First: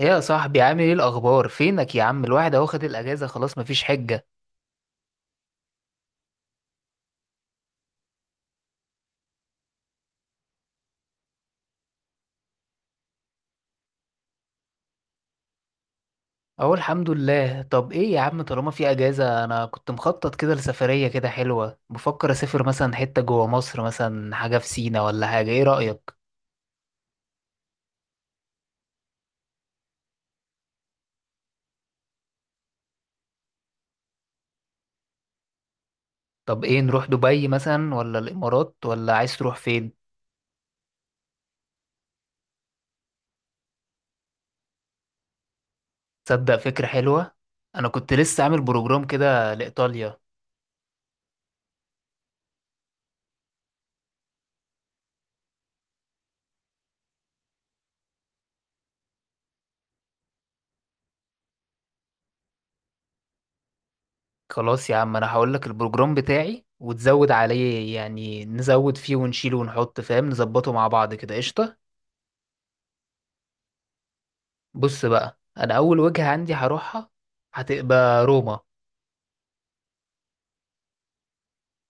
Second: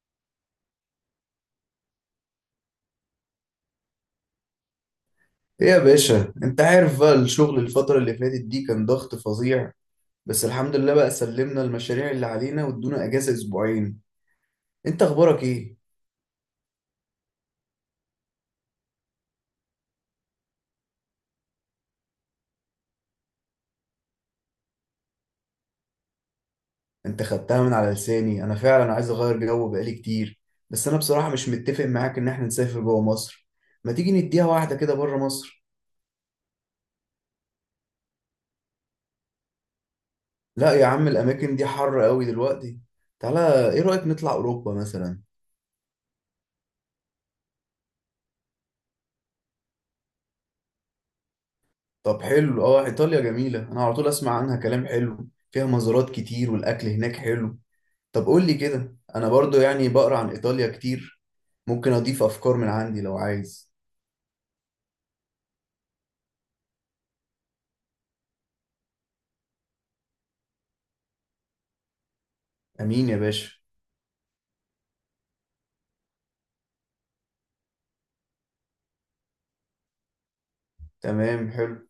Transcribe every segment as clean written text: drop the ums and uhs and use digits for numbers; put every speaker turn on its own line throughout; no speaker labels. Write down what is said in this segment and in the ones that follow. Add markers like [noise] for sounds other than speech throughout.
ايه يا صاحبي، عامل ايه الاخبار؟ فينك يا عم؟ الواحد اهو خد الاجازه، خلاص مفيش حجه.
ايه يا باشا، انت عارف بقى الشغل الفترة اللي فاتت دي كان ضغط فظيع. بس الحمد لله بقى سلمنا المشاريع اللي علينا وادونا اجازة اسبوعين. انت اخبارك ايه؟
اهو الحمد لله. طب ايه يا عم، طالما في اجازه، انا كنت مخطط كده لسفريه كده حلوه، بفكر اسافر مثلا حته جوه مصر، مثلا حاجه في سينا ولا حاجه، ايه رايك؟
انت خدتها من على لساني، انا فعلا عايز اغير جو بقالي كتير. بس انا بصراحة مش متفق معاك ان احنا نسافر جوه مصر. ما تيجي نديها واحدة كده بره مصر.
طب ايه، نروح دبي مثلا ولا الامارات، ولا عايز تروح فين؟
لا يا عم الاماكن دي حر قوي دلوقتي. تعالى ايه رأيك نطلع اوروبا مثلا؟
تصدق فكره حلوه. انا كنت لسه عامل بروجرام كده لايطاليا.
طب حلو اه، ايطاليا جميلة، انا على طول اسمع عنها كلام حلو، فيها مزارات كتير والاكل هناك حلو. طب قول لي كده، انا برضو يعني بقرا عن ايطاليا كتير، ممكن اضيف افكار من عندي لو عايز.
خلاص يا عم، انا هقول لك البروجرام بتاعي وتزود عليه، يعني نزود فيه ونشيله ونحط فاهم، نظبطه مع بعض كده، قشطه.
امين يا باشا.
بص بقى، انا اول وجهة عندي هروحها هتبقى روما.
تمام حلو.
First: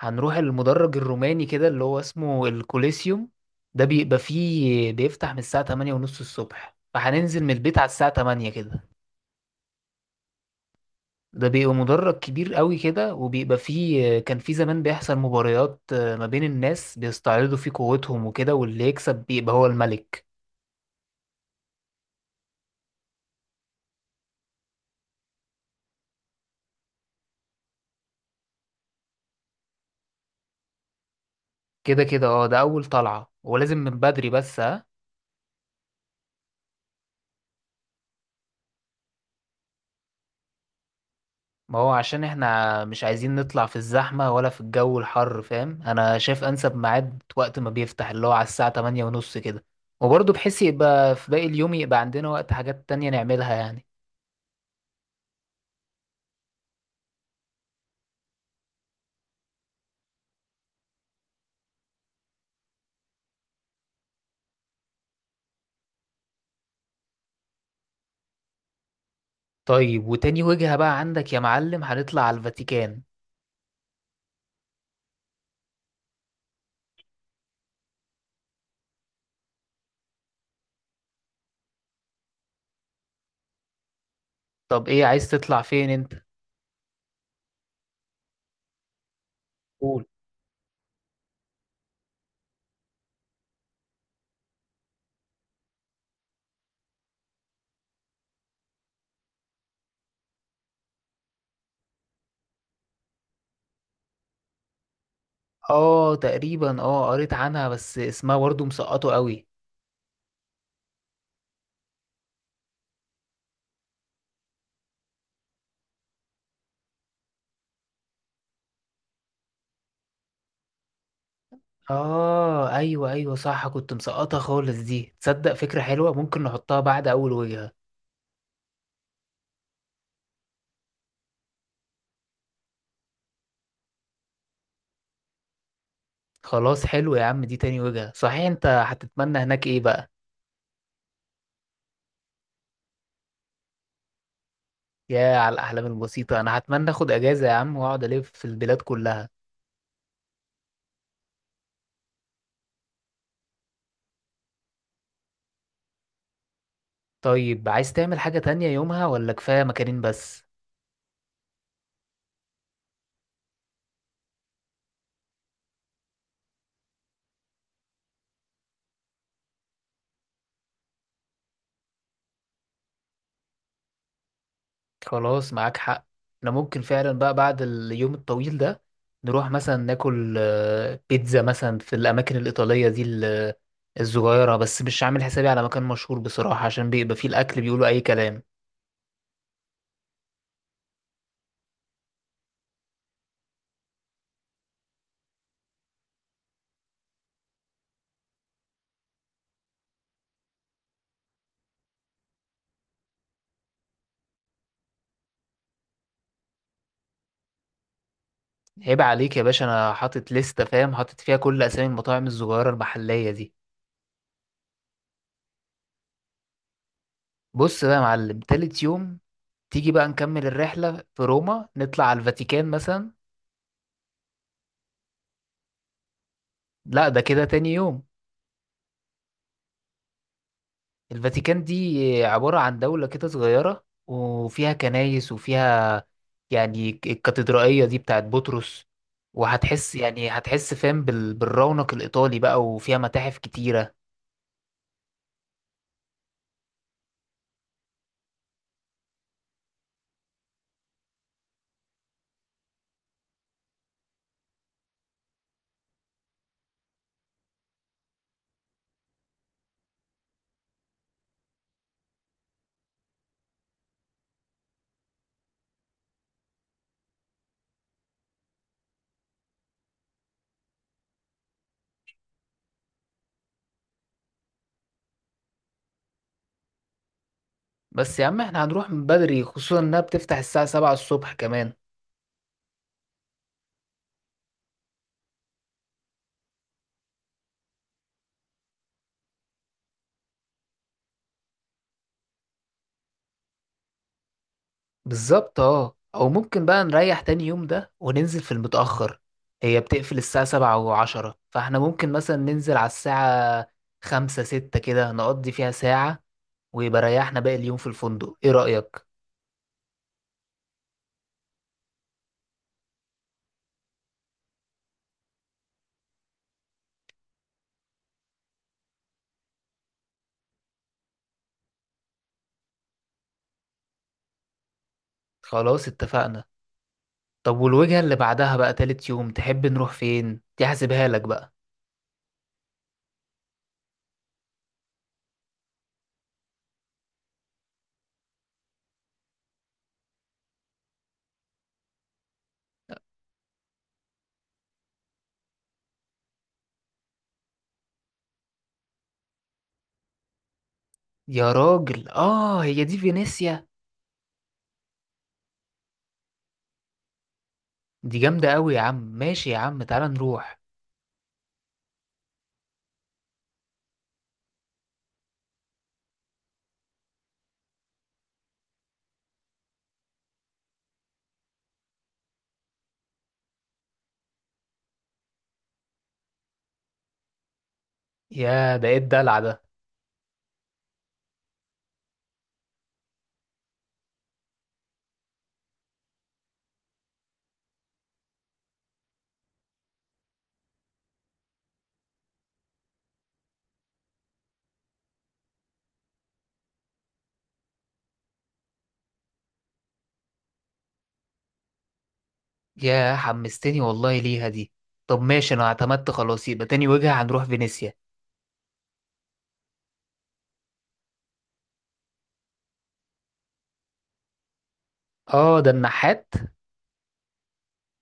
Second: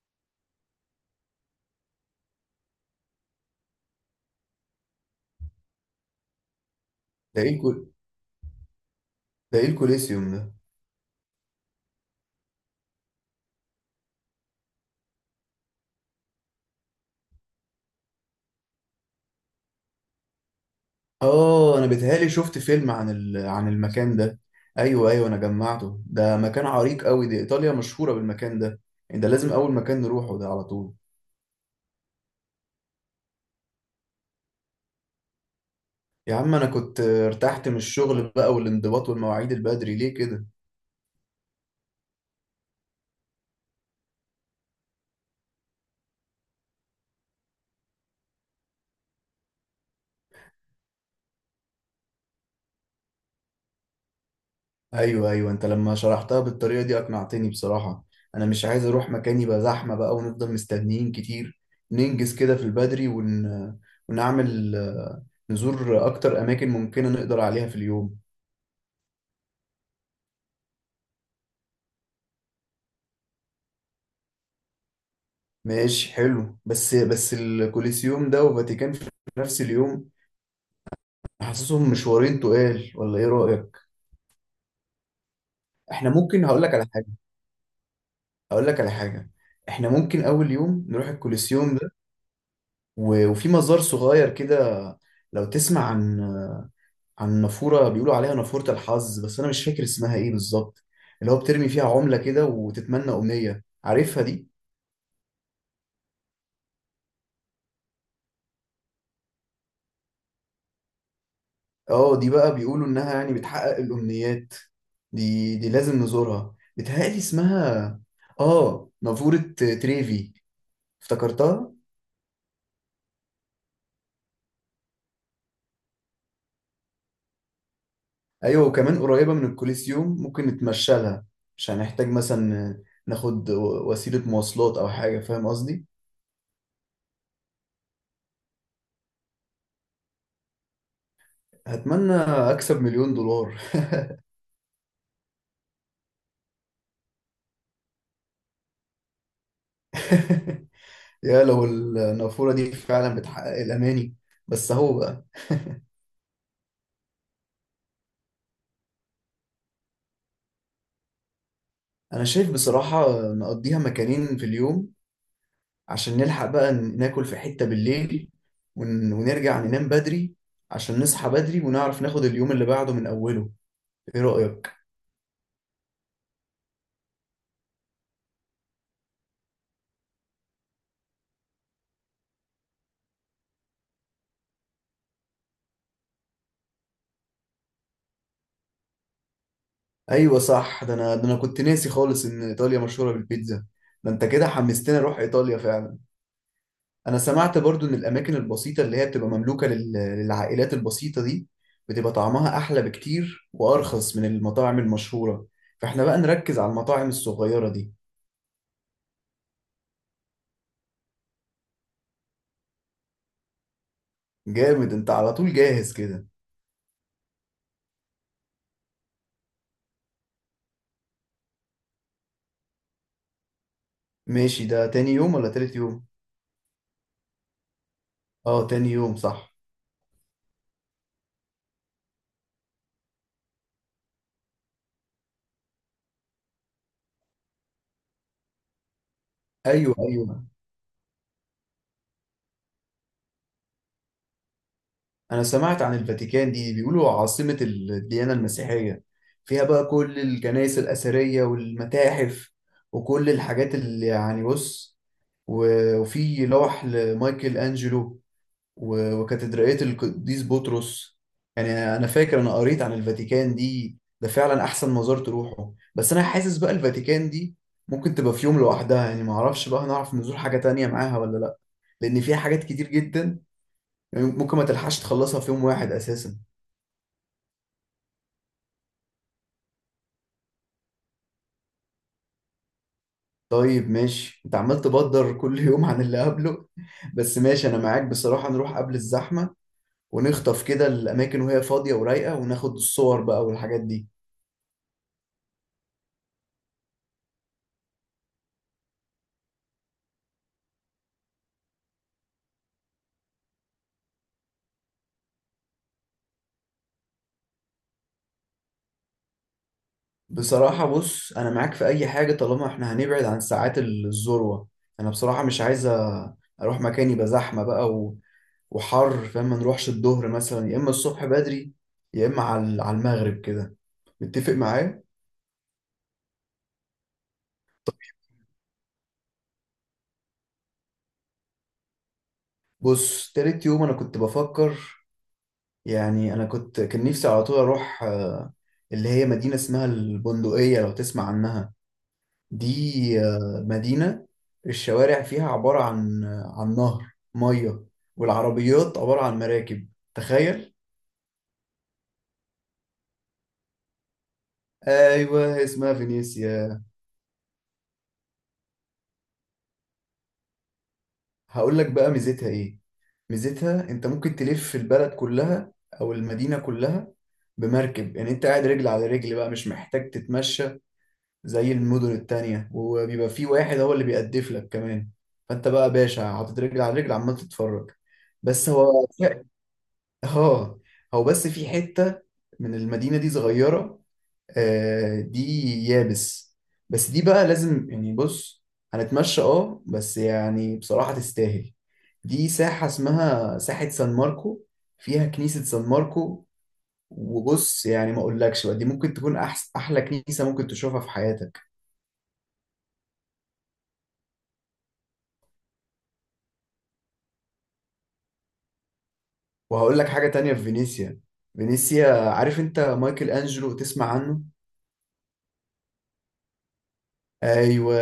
هنروح المدرج الروماني كده، اللي هو اسمه الكوليسيوم. ده بيبقى فيه، بيفتح من الساعة 8 ونص الصبح،
ده
فهننزل من
ايه
البيت على
الكل...
الساعة 8 كده.
ده ايه الكوليسيوم ده؟
ده بيبقى مدرج كبير قوي كده، وبيبقى فيه، كان فيه زمان بيحصل مباريات ما بين الناس بيستعرضوا فيه قوتهم وكده، واللي يكسب بيبقى هو الملك.
اه انا بيتهيألي شفت فيلم عن المكان ده. ايوه ايوه انا جمعته، ده مكان عريق قوي، دي ايطاليا مشهوره بالمكان ده. يعني ده لازم اول مكان نروحه ده على طول.
كده كده اه، ده اول طلعة ولازم من بدري، بس ها.
يا عم انا كنت ارتحت من الشغل بقى، والانضباط والمواعيد البدري ليه كده؟
ما هو عشان احنا مش عايزين نطلع في الزحمة ولا في الجو الحر، فاهم. انا شايف انسب ميعاد وقت ما بيفتح، اللي هو على الساعة 8 ونص كده. وبرضه بحيث يبقى في باقي اليوم، يبقى عندنا وقت حاجات تانية نعملها يعني.
ايوه ايوه، انت لما شرحتها بالطريقه دي اقنعتني بصراحه. انا مش عايز اروح مكان يبقى زحمه بقى ونفضل مستنيين كتير. ننجز كده في البدري، ونعمل نزور اكتر اماكن ممكنه نقدر عليها في اليوم.
طيب، وتاني وجهة بقى عندك يا معلم، هنطلع على الفاتيكان.
ماشي حلو. بس الكوليسيوم ده وفاتيكان في نفس اليوم، حاسسهم مشوارين تقال، ولا ايه رايك؟
طب ايه، عايز تطلع فين
احنا
انت؟
ممكن هقول لك على حاجه. هقول لك على حاجه: احنا
قول.
ممكن اول يوم نروح الكوليسيوم ده، وفي مزار صغير كده لو تسمع عن، عن نافورة بيقولوا عليها نافورة الحظ، بس أنا مش فاكر اسمها إيه بالظبط. اللي هو بترمي فيها عملة كده وتتمنى أمنية، عارفها دي؟
اه تقريبا، اه قريت عنها بس اسمها برضه مسقطه قوي.
آه، دي بقى بيقولوا إنها يعني بتحقق الأمنيات. دي لازم نزورها. بتهيألي اسمها آه، نافورة تريفي، افتكرتها؟
اه ايوه ايوه صح، كنت مسقطه خالص دي. تصدق فكرة حلوة، ممكن نحطها بعد اول وجهة.
أيوة وكمان قريبة من الكوليسيوم، ممكن نتمشى لها، مش هنحتاج مثلا ناخد وسيلة مواصلات أو حاجة، فاهم قصدي؟
خلاص حلو يا عم، دي تاني وجهة. صحيح، انت هتتمنى هناك ايه بقى؟
هتمنى أكسب مليون دولار.
يا على الاحلام البسيطة، انا هتمنى اخد اجازة يا عم واقعد الف في البلاد كلها.
[laughs] يا لو النافورة دي فعلا بتحقق الأماني. بس هو بقى،
طيب، عايز تعمل حاجة تانية يومها ولا كفاية مكانين بس؟
أنا شايف بصراحة نقضيها مكانين في اليوم، عشان نلحق بقى ناكل في حتة بالليل، ونرجع ننام بدري، عشان نصحى بدري ونعرف ناخد اليوم اللي بعده من أوله. إيه رأيك؟
خلاص معاك حق. احنا ممكن فعلا بقى بعد اليوم الطويل ده، نروح مثلا ناكل بيتزا مثلا، في الاماكن الايطالية دي، الصغيرة، بس مش عامل حسابي على مكان مشهور بصراحة، عشان بيبقى فيه الاكل بيقولوا اي كلام.
أيوة صح. ده أنا كنت ناسي خالص إن إيطاليا مشهورة بالبيتزا. ده أنت كده حمستني أروح إيطاليا فعلا. انا سمعت برضو ان الاماكن البسيطه اللي هي بتبقى مملوكه للعائلات البسيطه دي بتبقى طعمها احلى بكتير وارخص من المطاعم المشهوره، فاحنا بقى نركز على المطاعم الصغيره دي.
عيب عليك يا باشا، انا حاطط لستة فاهم، حاطط فيها كل اسامي المطاعم الصغيرة المحلية دي.
جامد، انت على طول جاهز كده.
بص بقى يا معلم، تالت يوم تيجي بقى نكمل الرحلة في روما، نطلع على الفاتيكان مثلا.
ماشي، ده تاني يوم ولا تالت يوم؟
لا ده كده تاني يوم.
اه تاني يوم صح.
الفاتيكان دي عبارة عن دولة كده صغيرة، وفيها كنايس، وفيها يعني الكاتدرائية دي بتاعت بطرس، وهتحس
ايوه
يعني
ايوه،
هتحس فاهم بالرونق الإيطالي بقى، وفيها متاحف كتيرة.
أنا سمعت عن الفاتيكان دي بيقولوا عاصمة الديانة المسيحية، فيها بقى كل الكنائس الأثرية والمتاحف، وكل الحاجات اللي يعني بص، وفي لوح لمايكل أنجلو، وكاتدرائية القديس بطرس يعني. أنا فاكر أنا قريت عن الفاتيكان دي ده فعلا أحسن مزار تروحه، بس أنا حاسس بقى الفاتيكان دي ممكن تبقى في يوم لوحدها. يعني معرفش بقى هنعرف نزور حاجة تانية معاها ولا لأ، لأن فيها حاجات كتير جدا، يعني ممكن ما تلحقش تخلصها في يوم واحد اساسا.
بس يا عم، احنا هنروح من بدري، خصوصا انها بتفتح الساعة 7 الصبح كمان.
طيب ماشي، انت عمال تبدر كل [laughs] يوم عن اللي قبله. بس ماشي انا معاك بصراحة، نروح قبل الزحمة ونخطف كده الاماكن وهي فاضية ورايقة، وناخد الصور بقى والحاجات دي.
بالظبط اه، او ممكن بقى نريح تاني يوم ده وننزل في المتأخر. هي بتقفل الساعة سبعة وعشرة، فاحنا ممكن مثلا ننزل على الساعة خمسة ستة كده، نقضي فيها ساعة، ويبقى ريحنا باقي اليوم في الفندق، ايه رأيك؟
بصراحة بص انا معاك في اي حاجة طالما احنا هنبعد عن ساعات الذروة. انا بصراحة مش عايز اروح مكان يبقى زحمة بقى وحر، فاهم؟ ما نروحش الظهر مثلا، يا اما الصبح بدري، يا اما على المغرب كده، متفق معايا؟
خلاص اتفقنا. طب، والوجهة اللي بعدها بقى تالت يوم تحب نروح فين؟ دي هحسبها لك بقى.
بص تالت يوم انا كنت بفكر، يعني انا كنت كان نفسي على طول اروح اللي هي مدينة اسمها البندقية، لو تسمع عنها. دي مدينة الشوارع فيها عبارة عن، عن نهر مية، والعربيات عبارة عن مراكب، تخيل.
يا راجل اه، هي دي فينيسيا.
ايوه اسمها فينيسيا.
دي جامدة قوي يا عم، ماشي يا عم، تعالى نروح.
هقول لك بقى ميزتها ايه: ميزتها انت ممكن تلف البلد كلها او المدينة كلها بمركب، يعني انت قاعد رجل على رجل بقى مش محتاج تتمشى زي المدن التانية، وبيبقى في واحد هو اللي بيقدف لك كمان، فانت بقى باشا حاطط رجل على رجل عمال تتفرج. بس
يا بقيت
هو
دلع.
[laughs] اه، هو بس في حتة من المدينة دي صغيرة آه، دي يابس، بس دي بقى لازم يعني بص هنتمشى اه، بس يعني بصراحة تستاهل. دي ساحة اسمها ساحة سان ماركو، فيها كنيسة سان ماركو، وبص يعني ما اقولكش بقى دي ممكن تكون احلى كنيسة ممكن تشوفها في حياتك.
يا حمستني والله ليها دي. طب ماشي، انا اعتمدت خلاص، يبقى تاني وجهة هنروح فينيسيا.
وهقول لك حاجة تانية في فينيسيا: فينيسيا، عارف انت مايكل انجلو، تسمع عنه؟
اه ده النحات.
ايوه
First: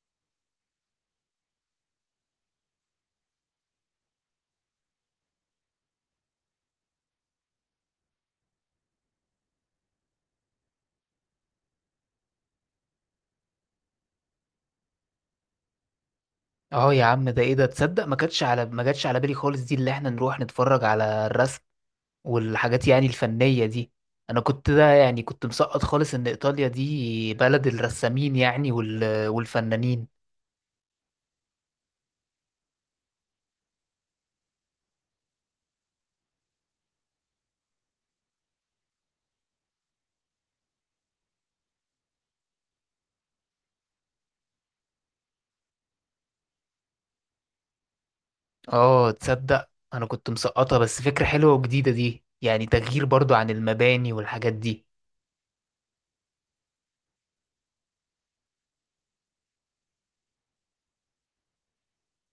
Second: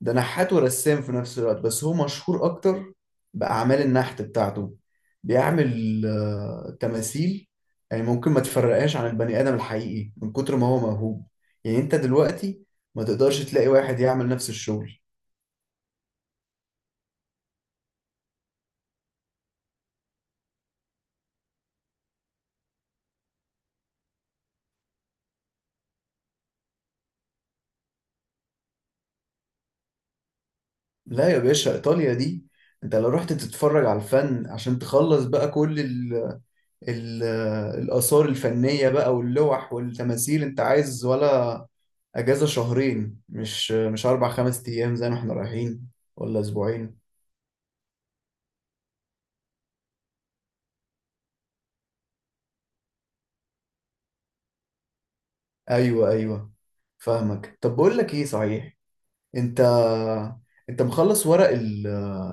ده نحات ورسام في نفس الوقت، بس هو مشهور اكتر بأعمال النحت بتاعته. بيعمل تماثيل يعني ممكن ما تفرقهاش عن البني آدم الحقيقي من كتر ما هو موهوب. يعني انت دلوقتي ما تقدرش تلاقي واحد يعمل نفس الشغل.
اه يا عم، ده ايه ده، تصدق ما كانتش، على ما جاتش على بالي خالص دي، اللي احنا نروح نتفرج على الرسم والحاجات يعني الفنية دي. انا كنت ده يعني كنت مسقط خالص ان ايطاليا دي بلد الرسامين يعني والفنانين.
لا يا باشا ايطاليا دي، انت لو رحت تتفرج على الفن عشان تخلص بقى كل ال- الآثار الفنية بقى واللوح والتماثيل، أنت عايز ولا أجازة شهرين، مش أربع خمس أيام زي ما إحنا رايحين ولا أسبوعين.
اه تصدق، انا كنت مسقطة، بس فكرة حلوة وجديدة دي، يعني تغيير برضو عن المباني والحاجات دي.
أيوه أيوه فاهمك. طب بقول لك إيه صحيح، أنت أنت مخلص ورق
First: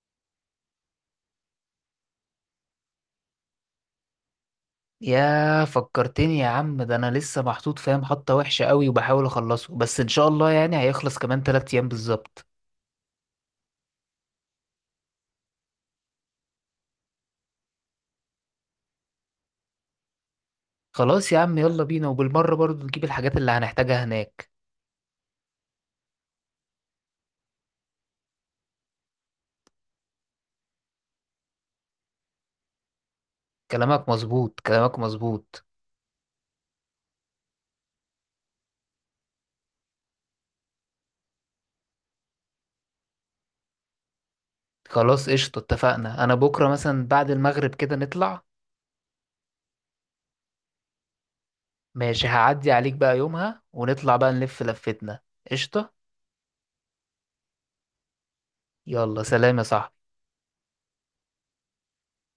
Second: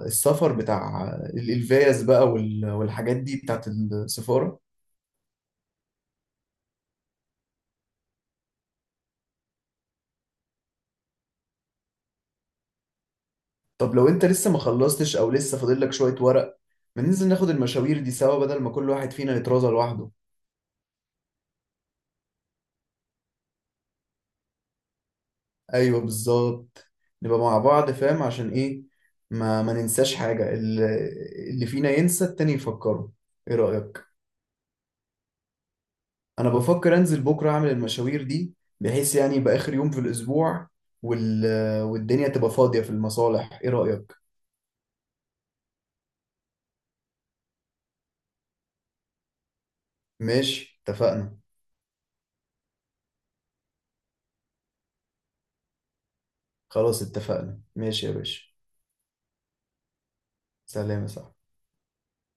السفر بتاع الفيز بقى والحاجات دي بتاعت السفارة؟
يا فكرتني يا عم، ده انا لسه محطوط فاهم حطة وحشة قوي وبحاول اخلصه، بس ان شاء الله يعني هيخلص كمان تلات ايام بالظبط.
طب لو أنت لسه ما خلصتش أو لسه فاضل لك شوية ورق، ما ننزل ناخد المشاوير دي سوا بدل ما كل واحد فينا يترازل لوحده.
خلاص يا عم يلا بينا، وبالمرة برضو نجيب الحاجات اللي هنحتاجها هناك.
ايوه بالظبط، نبقى مع بعض فاهم عشان ايه، ما ننساش حاجة، اللي فينا ينسى التاني يفكره، ايه رأيك؟
كلامك مظبوط، كلامك مظبوط.
انا بفكر انزل بكرة اعمل المشاوير دي، بحيث يعني يبقى اخر يوم في الاسبوع وال... والدنيا تبقى فاضية في المصالح، ايه رأيك؟
خلاص قشطة اتفقنا، انا بكرة مثلا بعد المغرب كده نطلع.
ماشي اتفقنا.
ماشي، هعدي عليك بقى يومها ونطلع بقى نلف لفتنا. قشطة.
خلاص اتفقنا ماشي يا باشا.
يلا سلام يا صاحبي.
سلام يا صاحبي.